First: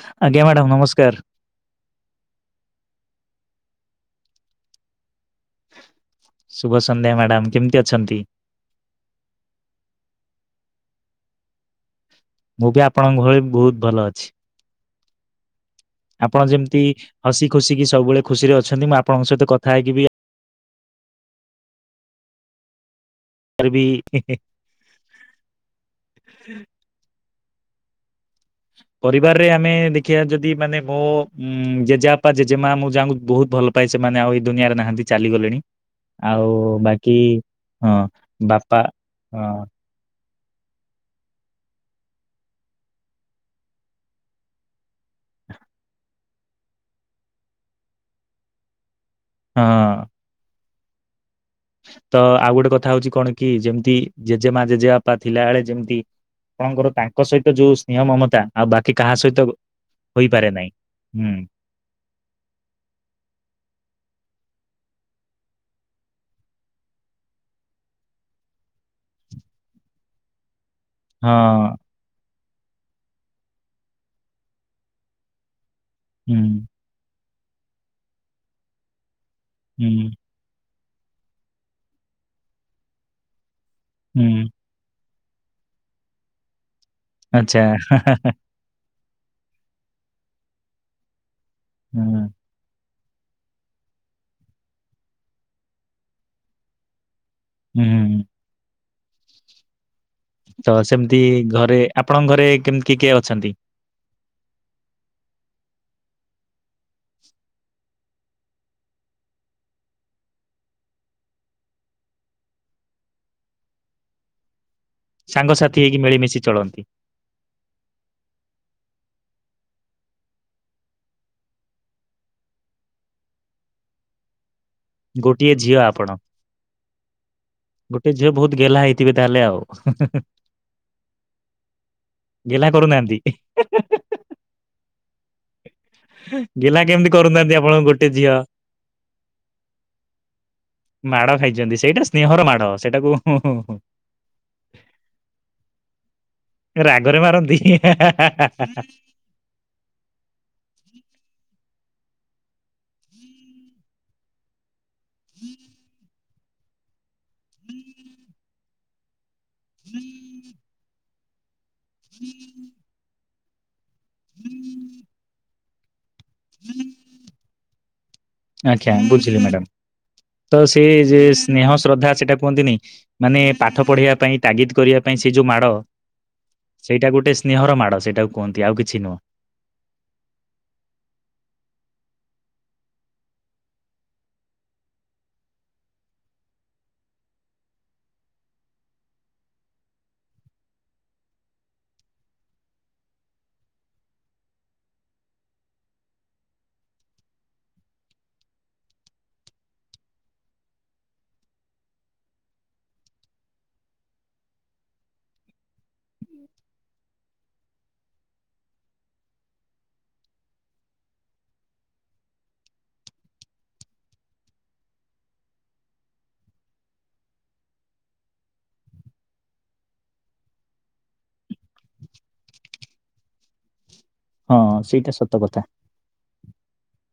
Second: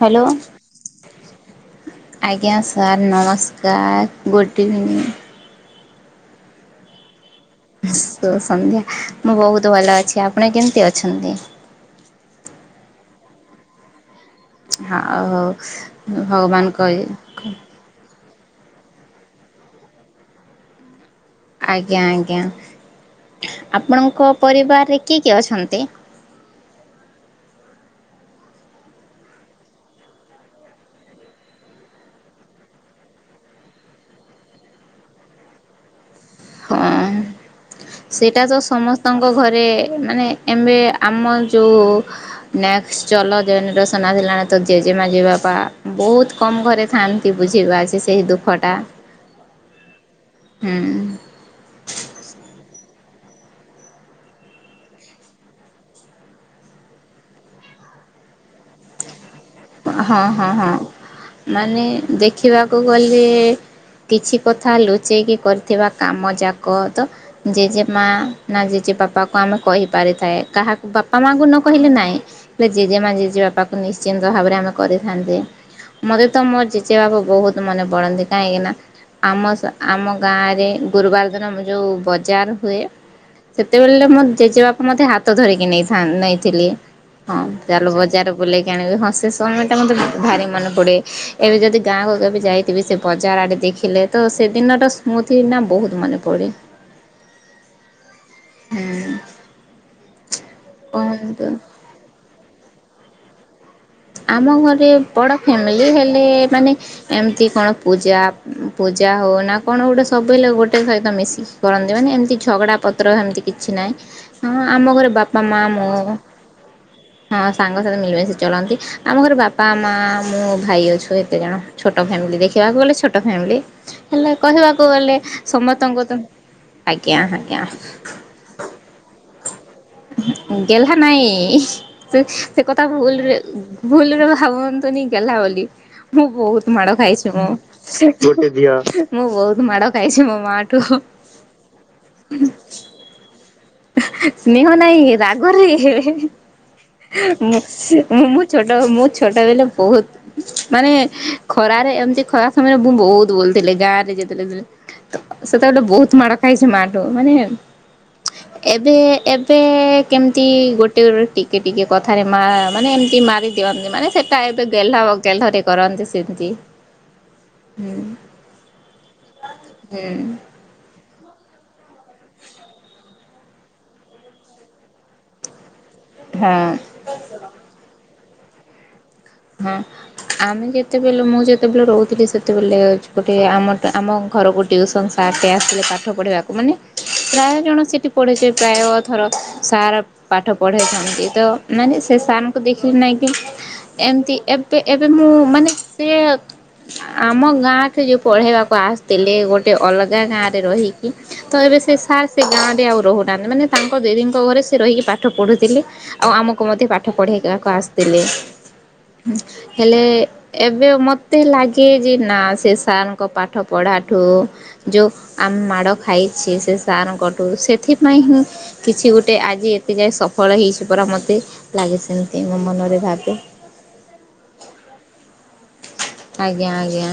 Hello ଆଜ୍ଞା madam ନମସ୍କାର- ଆଜ୍ଞା ସାର୍ ନମସ୍କାର ଗୁଡ଼୍ ଇଭିନିଂ- ସୁୁଭ ସନ୍ଧ୍ୟା ମ୍ୟାଡ଼ାମ କେମିତି ଅଛନ୍ତି? ସନ୍ଧ୍ୟା ମୁଁ ବହୁତ ଭଲ ଅଛି, ଆ- ଆପଣ କେମିତି ଅଛନ୍ତି। ମୁଁ ବି ଆପଣଙ୍କ ଭଳି ବହୁତ ଭଲ ଅଛି- ହ ଓଉ ଆପଣ ଭଗବାନ ଯେମିତି ହସି କହି- ଖୁସିିକି ସବୁବେଳେ ଖୁସିରେ ଅଛନ୍ତି ମୁଁ ଆପଣଙ୍କ ସହିତ କଥା ହେଇକିବି- ଆଜ୍ଞା ଆଜ୍ଞା ଆର ବି ଆପଣଙ୍କ ପରିବାରରେ କିଏ କିଏ ଅଛନ୍ତି? ପରିବାରରେ ଆମେ ଦେଖିବା ଯଦି ମାନେ ମୋ ଉ ଜେଜେବାପା ଜେଜେମା ମୁଁ ଯାହାଙ୍କୁ ବହୁତ ଭଲ ପାଏ। ସେମାନେ ଆଉ ଏଇ ଦୁନିଆରେ ନାହାନ୍ତି ଚାଲିଗଲେଣି ଆଉ ବାକି ହଁ ହଁ ସେଟା ତ ବାପା ସମସ୍ତଙ୍କ ହଁ ଘରେ ମାନେ ଏବେ ଆମ ଯେଉ ନେକ୍ସଟ ଚଲ ଜେନେରେସନ୍ ଆସିଲାଣି ତ ଜେଜେମା ଜେଜେ ବାପା ବହୁତ କମ ଘରେ ଥାଆନ୍ତି ବୁଝିିବା ସେହି ଦୁଃଖଟା ହଁ। ହୁଁ। ତ ଆଉ ଗୋଟେ କଥା ହଉଛି କଣ କି ଯେମିତି ଜେଜେ ମା ଜେଜେ ବାପା ଥିଲା ବଳେ ଯେମିତି ଆପଣଙ୍କର ତାଙ୍କ ସହିତ ଯୋଉ ସ୍ନେହ ମମତା ଆଉ ବାକି କାହା ସହିତ ହଁ ହୋଇପାରେ ହଁ ନାହିଁ। ହଁ ହୁଁ ମାନେ ଦେଖିବାକୁ ଗଲେ କିଛି କଥା ଲୁଚେଇକି କରିଥିବା କାମ ଯାକ ତ ଜେଜେ ମା ନା ଜେଜେ ବାପାକୁ ଆମେ କହିପାରିଥାଏ କାହାକୁ ବାପା ମାଙ୍କୁ ନ ହଁ କହିଲୁ ନାଇଁ ଜେଜେମା ଜେ ବାପାକୁ ନିଶ୍ଚିନ୍ତ ଭାବରେ ଆମେ କରିଥାନ୍ତି। ମତେ ତ ହୁଁ ମୋ ଜେଜେ ବାବୁ ବହୁତ ମନେ ପଡନ୍ତି କାହିଁକି ନା ଆମ ହୁଁ ଆମଗାଁରେ। ଗୁରୁବାର ଦିନ ମୁଁ ଯେଉଁ ବଜାର ହୁଏ। ସେତେବେଳେ ମୋ ହୁଁ ଜେଜେବାପା ମୋତେ ହାତ। ତ ଧରିକି ନେଇଥା ନେଇଥିଲି। ହଁ ଆଚ୍ଛା ତାହଲଲେ ବଜାର ବୁଲେଇକି ଆଣିବି ହଁ। ସେ ସମୟ ଟା ମତେ ଭାରି ମନେ ପଡେ। ଏବେ ଯଦି ଗାଁକୁ ହୁଁ କେବେ ଯାଇଥିବି ସେ। ବଜାର ଆଡ଼େ ଦେଖିଲେ ତ ସେଦିନରା ସ୍ମୃତି ନା ବହୁତ ମନେ ପଡ଼େ। ହୁଁ ହୁଁ। ହୁଁ। ତ ସେମତି କୁହନ୍ତୁ ଘରେ ଆପଣଙ୍କ ଘରେ କେମ କି କିଏ ଅଛନ୍ତି। ଆମ ଘରେ ବଡ ଫ୍ୟାମିଲି ହେଲେ ମାନେ ଏମିତି କଣ ପୂଜା ପୂଜା ହଉ ନା କଣ ଗୋଟେ ସବୁଲେ ଗୋଟେ ସହିତ ମିଶିକି କରନ୍ତି ମାନେ ଏମିତି ଝଗଡା ପତ୍ର ଏମିତି କିଛି ନାହିଁ ହଁ। ଆମ ଘରେ ବାପା ମା ସାଙ୍ଗସାଥି ମୋ ହେଇକି ମିଳିମିଶି ଚଳନ୍ତି ହଁ ସାଙ୍ଗସାଥି ମିଳିମଶି ଚଳନ୍ତି। ଆମ ଘର ବାପା ମା ମୁଁ ଭାଇ ଅଛୁ ଏତେ ଜଣ ଛୋଟ ଫ୍ୟାମିଲି ଦେଖିବାକୁ ଗଲେ ଛୋଟ ଫ୍ୟାମିଲି ହେଲେ କହିବାକୁ। ଗଲେ ଗୋଟିଏ ଝିଅ ସମସ୍ତଙ୍କୁ ତ ଆପଣ ଆଜ୍ଞା ଆଜ୍ଞା ଗୋଟଏ ଝିଅ ବହୁତ ଗେଲ୍ହା ହେଇଥିବେ ତାହେଲେ ଆଉ। ଗେଲ୍ହା ନାଇଁ ସେ ସେ ଗେହ୍ଲା କଥା କରୁନାହାନ୍ତି ଭୁଲରେ ଭୁଲରେ ଭାବନ୍ତୁନି ଗେଲା ବୋଲି ମୁଁ ବହୁତ ଗେହ୍ଲା ମାଡ କେମିତି ଖାଇଛି ମୁଁ କରୁନାହାନ୍ତି ଆପଣ ଗୋଟେ ଝିଅ ମୁଁ ବହୁ । ମାଡ ଖାଇଛନ୍ତି ସେଇଟା ସ୍ନେହର ମାଡ ସେଇଟାକୁ ସ୍ନେହ ନାଇଁ ରାଗରେ ରାଗରେ ମାରନ୍ତି ମୁଁ ଛୋଟ ମୁଁ ଛୋଟ ବଳେ ବହୁତ ମାନେ ଖରାରେ ଏମତି ଖରାପ ସମୟରେ ମୁଁ ବହୁତ ବୋଲଥିଲି ଗାଁ ରେ ଯେତେଲେ ଥି ତ ସେତେବେଳେ ବହୁତ ମାଡ଼ କାଇସୁମାନ ତ ମାନେ ଏବେ ଏବ୍ ପେ କେମତି ଗୋ ପ୍ୟୁରିଟି କେ ଟିକେ କଥାରେ ମା ମାନେ ଏମିତି ମାରି ଦିଅନ୍ ମାନେ ସେଟା ଏବେ ଗେଲ୍ହାଅ ଗେଲ୍ହରେ କରନ୍ତି ସ୍ ସେ ଧୀରେ ହୁଁ। ଆଚ୍ଛା ବୁଝିଲି ମ୍ୟାଡାମ ହୁଁ ତ ସେଇ ଯେ ସ୍ନେହ ଶ୍ରଦ୍ଧା ସେଟା କୁହନ୍ତିନେଇ ମାନେ ପାଠ ପଢେଇବା ପାଇଁ ତାଗିଦ କରିବା ପାଇଁ ସେ ଯୋଉ ମାଡ଼ ହଁ। ସେଇଟା ଗୋଟେ ସ୍ନେହର ମାଡ଼ ସେଇଟାକୁ କୁହନ୍ତି ଆଉ କିଛି ନୁହଁ। ହଁ ଆମେ ଯେତେବେଲୁ ମୁଁ ଯେତୋବେଳେ ରହୁଥିଲି ସେତୋବେଲେ ଗୋଟେ ଆମରଟା ଆମ ଘରକୁ ଟ୍ୟୁସନ୍ ସାରଟେ ଆସିିଥିଲେ ପାଠ ପଢେଇବାକୁ ମାନେ ପ୍ରାୟ ଜଣ ସେଠି ପଢିଚେ ପ୍ରାୟ ଥର ସାର୍ ପାଠ ପଢ଼େଇଥାଆନ୍ତି। ତ ମାନେ ସେ ସାରଙ୍କୁ ଦେଖିକି ନାଇଁ କି ଏମତି ଏବେ ଏବେ ମୁଁ ମାନେ ସେ ଆମ ଗାଁକେ ଯୋଉ ପଢ଼େଇବାକୁ ଆସଥିଲେ ଗୋଟେ ଅଲଗା ଗାଁରେ ରହିକି। ତ ଏବେ ସେ ସାର୍ ସେ ଗାଁରେ ଆଉ ରହୁନାହାନ୍ତି ମାନେ ତାଙ୍କ ଦିଦିଙ୍କ ଘରେ ସେ ରହିକି ପାଠ ପଢ଼ୁଥିଲେ ଆଉ ଆମୁକୁ ମଧ୍ୟ ପାଠ ପଢ଼େଇଆକୁ ଆସଥିଲେ। ଉଁ ହେଲେ ଏବେ ମତେ ଲାଗେ ଯେ ନାଁ ସେ ସାରଙ୍କ ପାଠ ପଢାଠୁ ଯୋଉ ଆମେ ମାଡ ଖାଇଚେ ସେ ସାରଙ୍କଠୁ ସେଥିପାଇଁ ହିଁ କିଛି ଗୋଟେ ଆଜି ଏତେ ଯାଏ ସଫଳ ହେଇଛୁ ପରା ମତେ ଲାଗେ ସେମିତି ମୋ ମନରେ ଭାବେ। ହଁ ସେଇଟା ସତ କଥା। ଆଜ୍ଞା ଆଜ୍ଞା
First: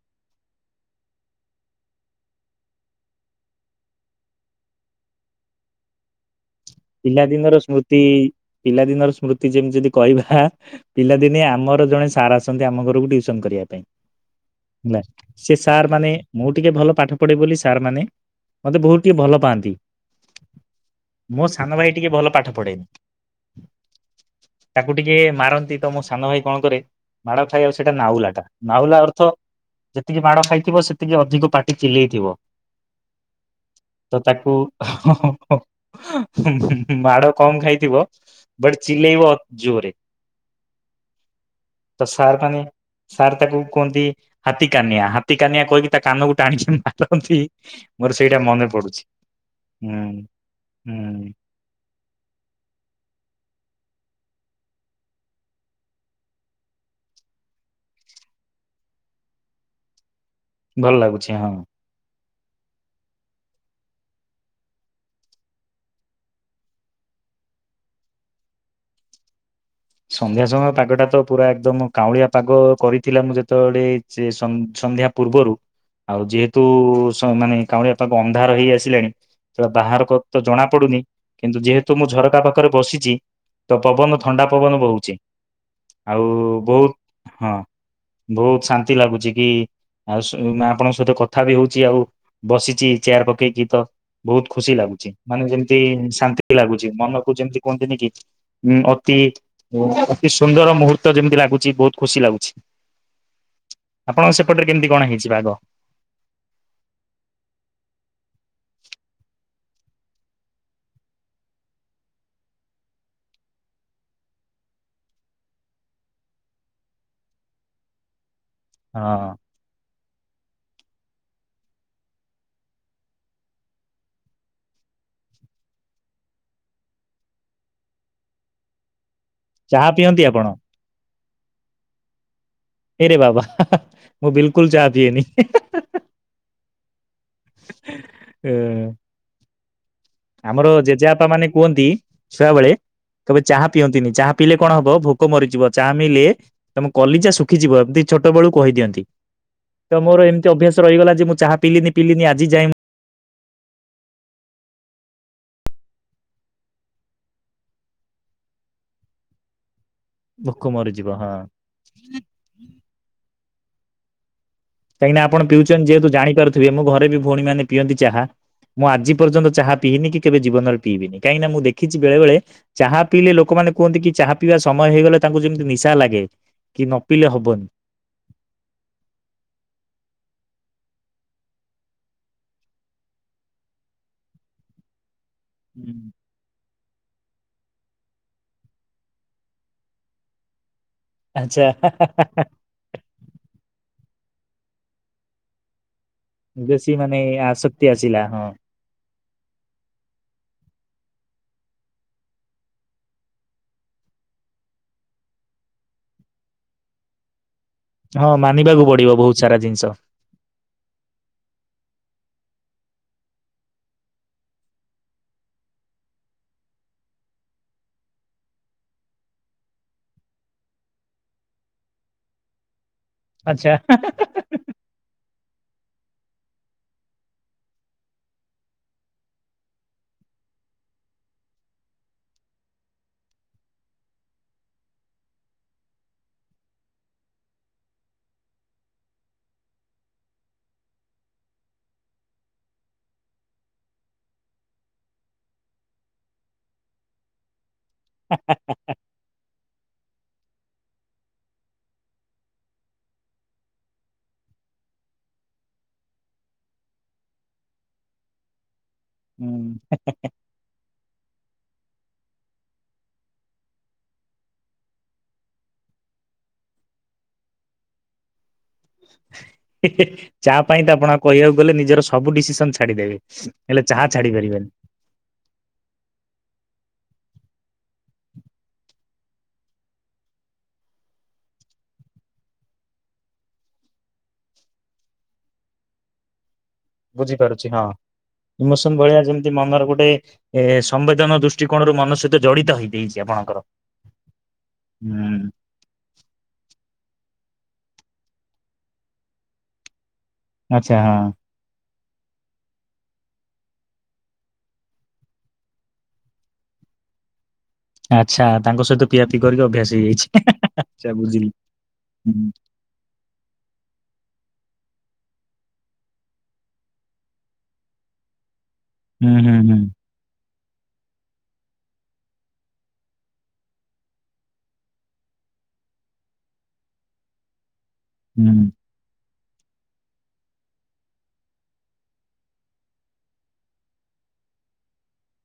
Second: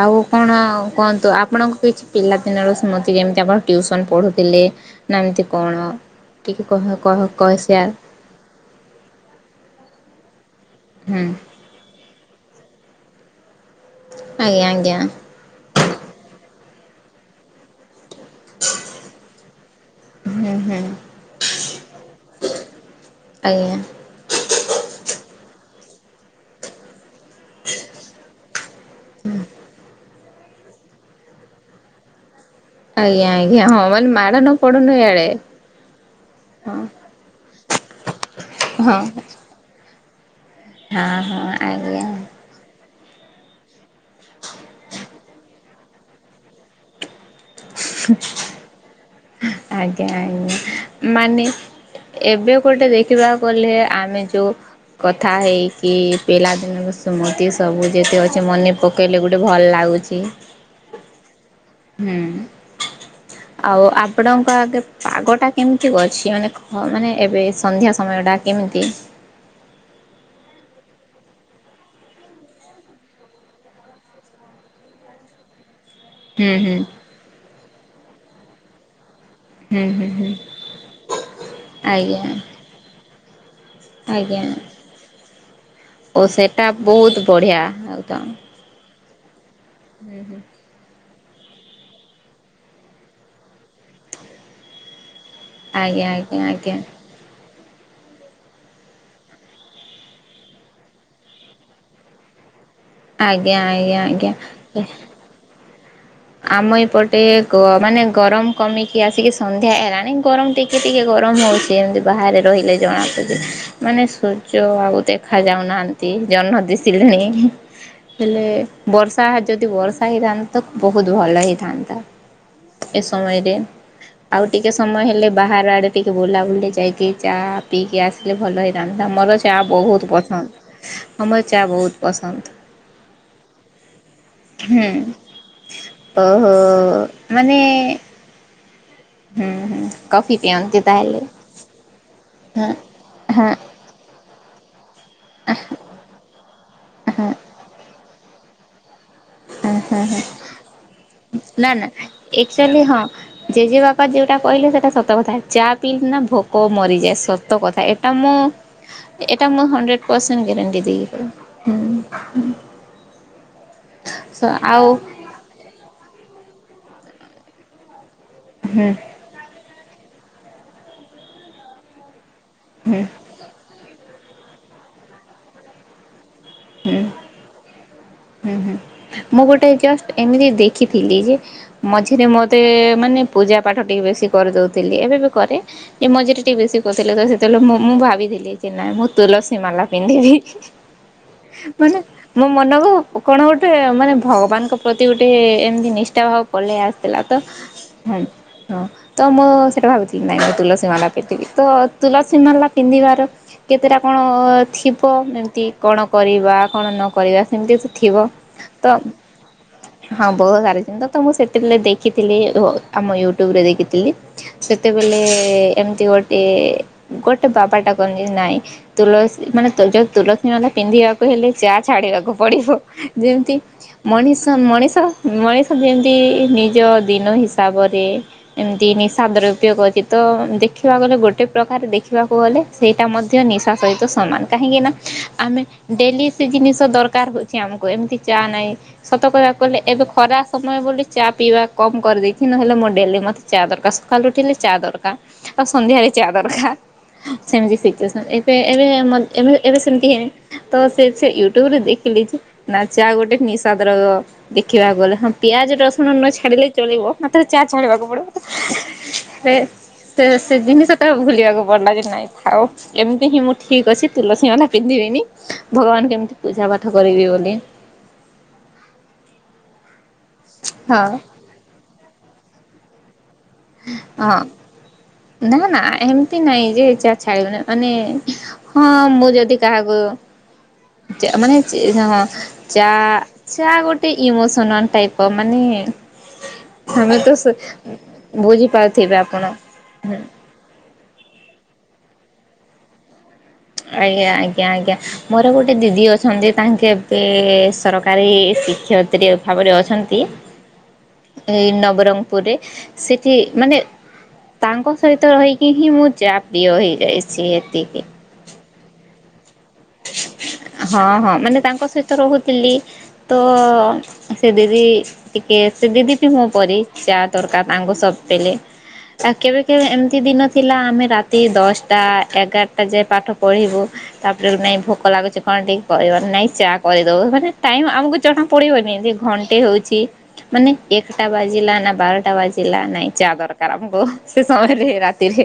ଆଉ କଣ କୁହନ୍ତୁ। ଆପଣଙ୍କ କିଛି ପିଲାଦିନର ସ୍ମୃତି ଯେମତି ଆପଣ ଟିଉସନ ପଢ଼ୁଥିଲେ ନାଁ ଏମିତି କଣ ଟିକେ କହ କହ କହ ପିଲାଦିନର ସେୟାର ସ୍ମୃତି ପିଲାଦିନର ସ୍ମୃତି ଯେମତି ଯଦି କହିବା ହା ହୁଁ ପିଲାଦିନେ ଆମର ଜଣେ ସାର୍ ଆସନ୍ତି ଆମ ଘରୁକୁ ଟିଉ ସନ୍ କରିବା ପାଇଁ ଆଜ୍ଞା ଆଜ୍ଞା ହେଲା ସେ ସାର୍ ମାନେ ମୋ ଟିକେ ଭଲ ପାଠ ପଢେ ବୋଲି ସାରମାନେ ମତେ ବୋହୁତ ଟିକେ ଭଲ ପାଆନ୍ତି। ହୁଁ ହୁଁ। ମୋ ସାନ ଭାଇ ଟିକେ ଭଲ ପାଠ ପଢେନି ଆଜ୍ଞା। ତାକୁ ଟିକେ ମାର ନ୍ତି ତ ମୋ ସାନ ଭାଇ କଣ କରେ ମାଡ଼ ଖାଇ ଆଉ ସେଟା ନାହୁଲାଟା ନାହୁଲା ଅର୍ଥ ତିକି ମାଡ଼ ଖାଇଥିବ ସେତିକି ଅଧିକ ପାଟି ଚିଲେଇଥିବ ଆଜ୍ଞା ଆଜ୍ଞା ହଁ ମାନେ ତ ମାଡ଼ ତାକୁ ନ ପଡୁନୁ ଇଆଡେ ମାଡ କମ ଖାଇଥିବ ବଟ ହଁ ଚିଲେଇବ ଜୋରେ। ହଁ ହଁ ଆଜ୍ଞା। ତ ସାର୍ ମାନେ ସାର୍ ତାକୁ କୁହନ୍ତି ହାତୀ କାନିଆ ହାତୀ କାନିଆ କହକି ତା କାନକୁ ଟାଣିଛନ୍ତି ତାପ ମୋର ସେଇଟା ମନେ ପଡୁଛି ହୁଁ ହୁଁ। ନେ ଏବେ ଗୋଟେ ଦେଖିବାକୁ ଗଲେ ଆମେ ଯେଉଁ କଥା ହେଇକି ପିଲାଦିନ ସ୍ମୃତି ସବୁ ଯେତେ ଅଛି ମନେ ପକେଇଲେ ଗୋଟେ ଭଲ ଲାଗୁଚି। ଭଲ ଲାଗୁଛି ହଁ। ହୁଁ ଆ, ଉ ଆପଣଙ୍କ ଆଡେ ପାଗଟା କେମିତି ଅଛି ମାନେ ମାନେ ଏବେ ସନ୍ଧ୍ୟା ସମୟ ଟା କେମିତି। ସନ୍ଧ୍ୟା ସମୟ ପାଗଟା ତ ପୁରା ଏକଦମ କାଉଁଳିଆ ପାଗ କରିଥିଲା ମୁଁ ଯେତେବେଳେ ସନ୍ଧ୍ୟା ପୂର୍ବରୁ। ଆଉ ହୁଁ ଯେହେତୁ ହୁଁ ସ ମାନେ କାଉଁଳିଆ କୁ ଅନ୍ଧାର ହେଇ ଆସିଲାଣି। ସେ ହୁଁ ହୁଁ ବାହାରକୁ ହୁଁ ତ ଜଣା ପଡୁନି କିନ୍ତୁ ଯେହେତୁ ମୁଁ ଆଜ୍ଞା ଝରକା ପାଖରେ ବସିଚି। ତ ପବନ ଆଜ୍ଞା ଥଣ୍ଡା କହୁଛି ଓ ସେଟା ବହୁତ ବଢିଆ ଆଉ ତ। ବହୁତ ଶାନ୍ତି ଲାଗୁଛି କି ହୁଁ ଆଉ ସ ହୁଁ ଆପଣଙ୍କ ସହିତ କଥା କଥା ବି ହଉଛି ଆଉ ବସିଛି ଚେୟାର ପକେଇକି ତ ବହୁତ ଖୁସି ଲାଗୁଛି। ମାନେ ଯେମିତି ଆଜ୍ଞା ଆଜ୍ଞା ଶାନ୍ତି ଆଜ୍ଞା ଲାଗୁଛି ମନକୁ ଯେମତି କୁହନ୍ତିନି କି ଉଁ ଅତି ଓ ଅତି ସୁନ୍ଦର ମୁହୂର୍ତ୍ତ ଯେମିତି ଲାଗୁଛି ବହୁତ ଖୁସି ଲାଗୁଛି। ଆଜ୍ଞା ଆଜ୍ଞା ଆପଣଙ୍କ ସେପଟରେ ଆଜ୍ଞା କେମିତି କଣ ହେଇଛି ପାଗ। ଆମ ଏପଟେ ଗ ମାନେ ଗରମ କମିକି ଆସିକି ସନ୍ଧ୍ୟା ହେଲାଣି ଗରମ ଟିକେ ଟିକେ ଗରମ ହଉଛି ଏମିତି ବାହାରେ ରହିଲେ ଜଣା ପଡ଼ୁଛି ମାନେ ସୂର୍ଯ୍ୟ ଆଉ ଦେଖା ଯାଉନାହାନ୍ତି ଜହ୍ନ ଦିଶିଲେଣି ହେଲେ ବର୍ଷା ହଁ ଯଦି ବର୍ଷା ହେଇଥାନ୍ତେ ତ ବହୁତ ଭଲ ହେଇଥାନ୍ତା ଏ ସମୟରେ ଆଉ ଟିକେ ସମୟ ହେଲେ ବାହାର ଆଡ଼େ ଟିକେ ବୁଲାବୁଲି ଯାଇକି ଚା-ଆ-ଆ ପିଇକି ଆସିଲେ ଭଲ ହେଇଥାନ୍ତା ମୋର ଚା ଚାହା ବହୁତ ପିଅନ୍ତି ଆପଣ? ପସନ୍ଦ। ମତେ ଚା ବହୁତ ପସନ୍ଦ। ଏରେ ବାବା ମୁଁ ବିଲକୁଲ ଚା ହୁଁ ପିଏନି। ଓହୋ। ମାନେ ହୁଁ ହୁଁ। କଫି ଆମର ପିଅନ୍ତି ତାହେଲେ ଜେଜେବାପା ମାନେ କୁହନ୍ତି। ହଁ ଛୁଆବେଳେ କେବେ ହଁ ଚାହା ପିଅନ୍ତିନି, ଚାହା ପିଇଲେ କଣ ହବ ଭୋ ଭୋକ ମରିଯିବ ଚା ପିଇଲେ ତମେ କଲିଚା ଶୁଖିଯିବ, ଏମତି ଛୋଟବେଳୁ କହିଦିଅନ୍ତି। ତ ମୋର ଏମିତି ଅଭ୍ୟାସ ରହିଗଲା ଯେ ମୁଁ ଚାହା ନା ନା ପିଲିନି ପିଲିନି ଆଜି ଯାଏ ଏକ୍ଚୁଆଲି ହଁ ଜେଜେ ବାପା ଯୋଉଟା କହିଲେ ସେଟା ସତ କଥା ଚା ପିଇଲେ ନା ଭୋକ ମରିଯାଏ ସତ କଥା ଏଟା ମୁଁ ଏଟା ମୁଁ ହଣ୍ଡରେଡ ପରସେଣ୍ଟ ଭୋକ ଗାରଣ୍ଟି ମରିଯିବ ଦେଇ କହିମି ହୁଁ ହୁଁ। ହଁ। ଆଉ କାଇଁକି ନା ଆପଣ ପିଉଛନ୍ତି ଯେହେତୁ। ଜାଣି ପାରୁଥିବେ ମୋ ଘରେ ବି ଭଉଣୀ ମାନେ ପିଅନ୍ତି ଚାହା। ମୁଁ ହୁଁ ଆଜି ପର୍ଯ୍ୟନ୍ତ ଚାହା। ପିନି କି କେବେ ଜୀବନରେ ପିଇବିନି କାହିଁକି ନା ମୁଁ ଦେଖିଛି ବେଳେବେଳେ। ହୁଁ ଚାହା ପିଇଲେ ଲୋକମାନେ। କୁହନ୍ତି କି ଚାହା ପିଇବା ସମୟ ହେଇଗଲେ ତାଙ୍କୁ ଯେମିତି ନିଶା ଲାଗେ। କି ନ ପିଇଲେ ହବନି। ହୁଁ ହୁଁ ମୁଁ ଗୋଟେ ଜଷ୍ଟ ଏମିତି ଦେଖିଥିଲି ଯେ ମଝିରେ ମୋତେ-ତେ-ତେ ମାନେ ପୂଜା ପାଠ ଟିକେ ବେଶୀ କରିଦେଉଥିଲି ଏବେ ବି କରେ ହୁଁ। ମଝିରେ ଟିକେ ବେଶୀ କଥିଲେ ତ ସେତେବେଳେ ମୁଁ ମୁଁ ଭାବିଥିଲି ଯେ ନାଇଁ ମୁଁ ତୁ ଲସୀ ମାଲା ପିନ୍ଧିବି ଆଚ୍ଛା ମାନେ ମୋ ମନକୁ କଣ ଗୋଟେ ମାନେ ଭଗବାନଙ୍କ ପ୍ରତି ଗୋଟେ ଏମତି ନି- ଭାବ ପଲେଇ ବେଶୀ ମାନେ ଆସିଲା ତ ଆସକ୍ତି ହଁ ଆସିଲା ହଁ ତ ମୁଁ ସେଇଟା ଭାବୁଥିଲି ନାହିଁ ମୁଁ ତୁଲସୀ ମାଲା ପିନ୍ଧିବି ତ ତୁଲସୀ ମାଲା ପିନ୍ଧିବାର କେତେଟା କଣ ଥିବ ଏମିତି କଣ କରିବା କଣ ନ କରିବା? ସେମତି ଥିବ ହଁ ମାନିବାକୁ ତ ପଡିବ ବହୁତ ସାରା ଜିନିଷ ହଁ ବହୁତ ସାରା ଜିନିଶ ତ ମୁଁ ସେତିକି ଦେଖିଥିଲି ଆମ ୟୁଟ୍ୟୁବରେ ଦେଖିଥିଲି ସେତେବେଲେ ଏମିତି ଗୋଟେ ଗୋଟେ ବାବାଟା କ ନାଇଁ ତୁଲସୀ ମାନେ ଜଉ ତୁଲ ମାନେ ପିନ୍ଧିବାକୁ ହେଲେ ଚା ଛାଡିବାକୁ ପଡିବ। ଯେମିତି ଆଚ୍ଛା। ମଣିଷ ମଣିଷ ମଣିଷ ଯେମିତି ନିଜ ଦିନ ହିସାବରେ ଏମିତି ନିଶା ଦ୍ରବ୍ୟ ବ୍ୟତିତ ଦେଖିବାକୁ ଗଲେ ଗୋଟେ ପ୍ରକାର ଦେଖିବାକୁ ଗଲେ ସେଇଟା ମଧ୍ୟ ନିଶା ସହିତ ସମାନ କାହିଁକିନା ଆମେ ଡେଲି ସେ ଜିନିଷ ଦରକାର ହେଉଛି, ଆମକୁ ଏମିତି ଚା ନାହିଁ ସତ କହିବାକୁଗଲେ ଏବେ ଖରା ସମୟ ବୋଲି ଚା ପିଇବା କମ କରିଦେଇଛି ନହେଲେ ମୋ ଡେଲି ମୋତେ ଚା ଦରକାର ସକାଳୁ ଉଠିଲେ ଚା ଦରକାର ଆଉ ସନ୍ଧ୍ୟାରେ ଚା ଦରକାର ସେମିତି ସେ ଏବେ ଏବେ ଏବେ ଏବେ ସେମିତି ହେନ ତ ସେ ସେ ୟୁଟ୍ୟୁବରେ ଦେଖିଲି ଯେ ନା ଚା ଗୋଟେ ନିଶାଦ୍ରବ୍ୟ ଦେଖିବାକୁ ଗଲେ ହଁ ପିଆଜ ରସୁଣ ନ ଛାଡିଲେ ଚଲିବ ମତେ ଚା ଛାଡ଼ିବାକୁ ପଡିବ ହୁଁ। ସେ ସେ ଜିନିଷ ତ ଭୁଲିବାକୁ ପଡିଲା କି ନାଇଁ। ହଉ ଏମିତି ହିଁ ମୁଁ ଠିକ୍ ଅଛି ତୁଲସୀ ମାଲା ପିନ୍ଧିବିନି ଭଗବାନ କେମିତି ପୂଜା ପାଠ କରିବି ବୋଲି [inaudible] ଚା ପାଇଁ ତ ହଁ ଆପଣ କହିବାକୁ ଗଲେ ନିଜର ସବୁ ଡିସିସନ ଛାଡ଼ି ଦେବେ। ହଁ ନା ନା ଏମିତି ନାଇଁ ଯେ ଚା ଛାବନି ମାନେ ହଁ ମୁଁ ଯଦି କାହାକୁ ମାନେ ହଁ ଚା ଚା ଗୋଟେ ଇମୋସନାଲ ଟାଇପ ମାନେ। ଆମେ ତ। ବୁଝିପାରୁଛି ହଁ। ଇମୋସନ ବୁଝିପାରୁଥିବେ ଭଳିଆ ଆପଣ ଯେମତି ମନର ଗୋଟେ। ହୁଁ ସମ୍ବେଦନ ଦୃଷ୍ଟିକୋଣରୁ ମନ ସହିତ ଜଡ଼ିତ ହୋଇ ଦେଇେଇଛି ଆପଣଙ୍କ। ଆଜ୍ଞା ଆଜ୍ଞା ଆଜ୍ଞା ମୋର ଗୋଟେ ଦିଦି ଅଛନ୍ତି ତାଙ୍କେ। ଏ ସରକାରୀ ଶିକ୍ଷୟିତ୍ରୀ ଭାବରେ ଅଛନ୍ତି। ଆଛା ହଁ। ଏଇ ନବରଙ୍ଗପୁରରେ ସେଠି ମାନେ ତାଙ୍କ ସହିତ ରହିକି ହିଁ ମୁଁ ଯା ପ୍ରିୟ ହେଇଯାଇଛି। ଏତିକି ଆଛା ତାଙ୍କହିତ ପିଆ ପି ହଁ ହଁ ମାନେ ତାଙ୍କ ସହିତ ହୁଁ ରହୁଥିଲି ତ ସେ ଦିଦି। ଟିକେ ସେ ଦିଦି ପ ମୁଁ ପ ଚା ତରକାରୀ ତାଙ୍ଗ ସବ ପଲେ [unintelligible] ହୁଁ ଆଉ କେବେ ହୁଁ କେବେ ଏମିତି ଦିନ। ଥିଲା ଆମେ ରାତି ଦଶଟା ଏଗାରଟା ଯାଏ ପାଠ ପଢ଼ିବୁ, ତାପ ନାଇଁ, ଭୋକ ଲାଗୁଛି କଣ ଟିକ କରିବାର ନାଇଁ ଚା କରିଦବୁ ମାନେ ଟାଇ ଆମକୁ ଜଣା ହୁଁ ପଡିବନି ଦି ଘ ଗୋେ ହଉଛି ମାନେ ଏକଟା ବାଜିଲା ନା ବାରଟା ବାଜିଲା ନାଇଁ ଯ ଦରକାର ଆମକୁ ସେ ସମୟରେ ରାତିରେ।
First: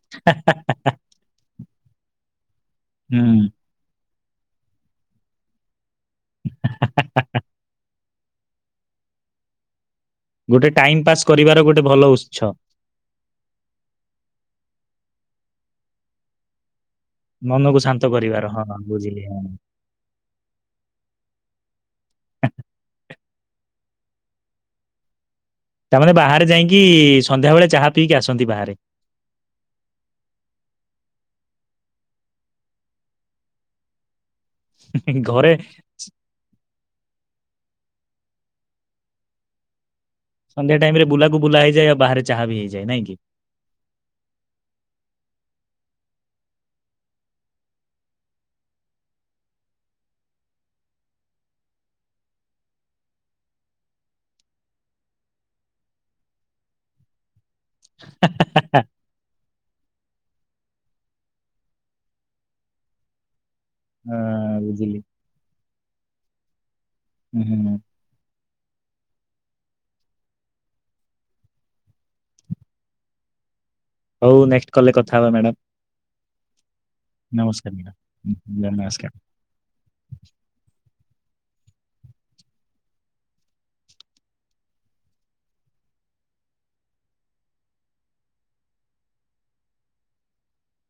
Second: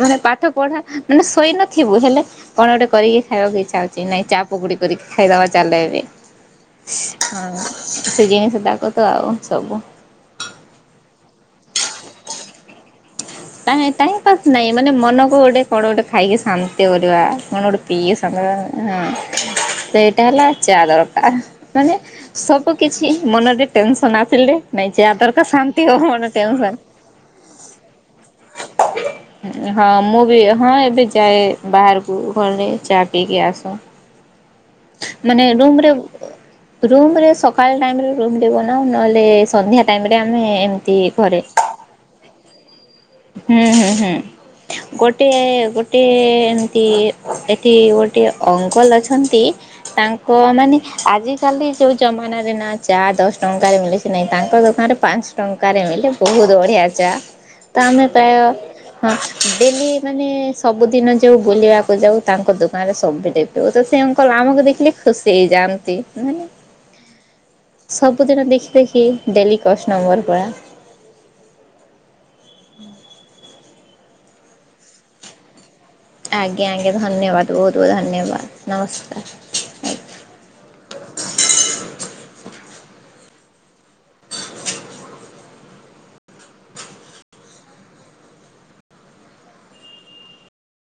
ମାନେ ହା ପାଠ ହା ପଢା ହା ମାନେ ଶୋଇ ନଥିବୁ ହେଲେ କଣ ଗୋଟେ। ସ ହୁଁ। ଖାଇବାକୁ ଇଛାହଉଛି। ନାଇଁ ଚା ପକୁଡି କରିକି ଖାଇଦବା ଚାଲ ଏବେ। ହଁ। ସେ ଜିନିଷ ତାକୁ ତ ଆଉ ସବୁ ଗୋଟେ ଟାଇମ୍ ପାସ୍ କରିବାର ଗୋଟେ ଭଲ ଉତ୍ସ। ନାଇଁ ଟାଇମ ପାସ୍ ନାଇଁ ମାନେ ମନ କୁ ଗୋଟେ କଣ ଗୋଟେ ଖାଇକି ଶା କରିବା କଣ ମନକୁ ଗୋଟେ ପି, ଶାନ୍ତ ହଁ କରିବାର ବୁଝିଲି ହଁ। ସେ ଏଇଟା ହେଲା ଚା ଦରକାର ମାନେ ସବୁ କିଛି। ମନରେ ଟେନସନ୍ ଆସିଲେ ନାଇଁ ଯା ତର ତାମାନେ ବାହାରେ ଯାଇକି ସନ୍ଧ୍ୟା ବେଳେ ଚାହା ପିଇକି ଆସ ହଁ ମୁଁ ବି ହଁ ଏବେ ଯାଏ ବାହାରକୁ ଘରେ ଚା ପିଇକି ଆସ। ମାନେ ଘରେ ରୁମ୍ ରେ ରୁମ୍ ରେ ସକାଳ ଟାଇମ୍ ରେ ବନାଉ ନହେଲେ ସନ୍ଧ୍ୟା ଟାଇମ୍ ରେ ଆମେ ସନ୍ଧ୍ୟା ଟାଇମ ଏମିତି ରେ ବୁଲାକୁ ଘରେ, ବୁଲା ହେଇଯାଏ ଆଉ ବାହାରେ ଚାହା ବି ହେଇଯାଏ ନାଇଁ କି। ହୁଁ ହୁଁ ହୁଁ ଗୋଟିଏ ଗୋଟିଏ ଏମିତି ଏଠି ଗୋଟିଏ ଅଙ୍କଲ ଅଛନ୍ତି ତାଙ୍କ ମାନେ ଆଜିକାଲି ଯୋଉ ଜମାନାରେ ନା ଚା ଦଶ ଟଙ୍କାରେ ମିଳୁଚି ନାଇଁ ତାଙ୍କ ଦୋକାନରେ ପାନ୍ସ ଟଙ୍କାରେ ମିଲେ ବହୁତ ବଢ଼ିଆ ଚା। ତ ଆମେ ପ୍ରାୟ ହଁ ଉଁ, ଡେଲି ମାନେ ସବୁଦିନ ଯୋଉ ବୁଲିବାକୁ ଯାଉ ତାଙ୍କ ଦୋକାନରେ ସବିଡେ ତ ତ ସେ ଅଙ୍କଲ ହଁ ଆମକୁ ଦେଖିଲେ ବୁଝିଲି ଖୁସି ହେଇଯାଆନ୍ ନ୍ତି ମାନେ ହୁଁ ସବୁଦିନ ଦେଖି ଦେଖି ଡେଲି କଷ୍ଟମର୍ ପରା। ହଉ ନେଷ୍ଟ କଲ୍ ରେ କଥା ହବା ମ୍ୟାଡ଼ାାମ। ଆଜ୍ଞା ଆଜ୍ଞା ଧନ୍ୟବାଦ ବହୁତ ବହୁତ ଧନ୍ୟବାଦ, ନମସ୍କାର ଆ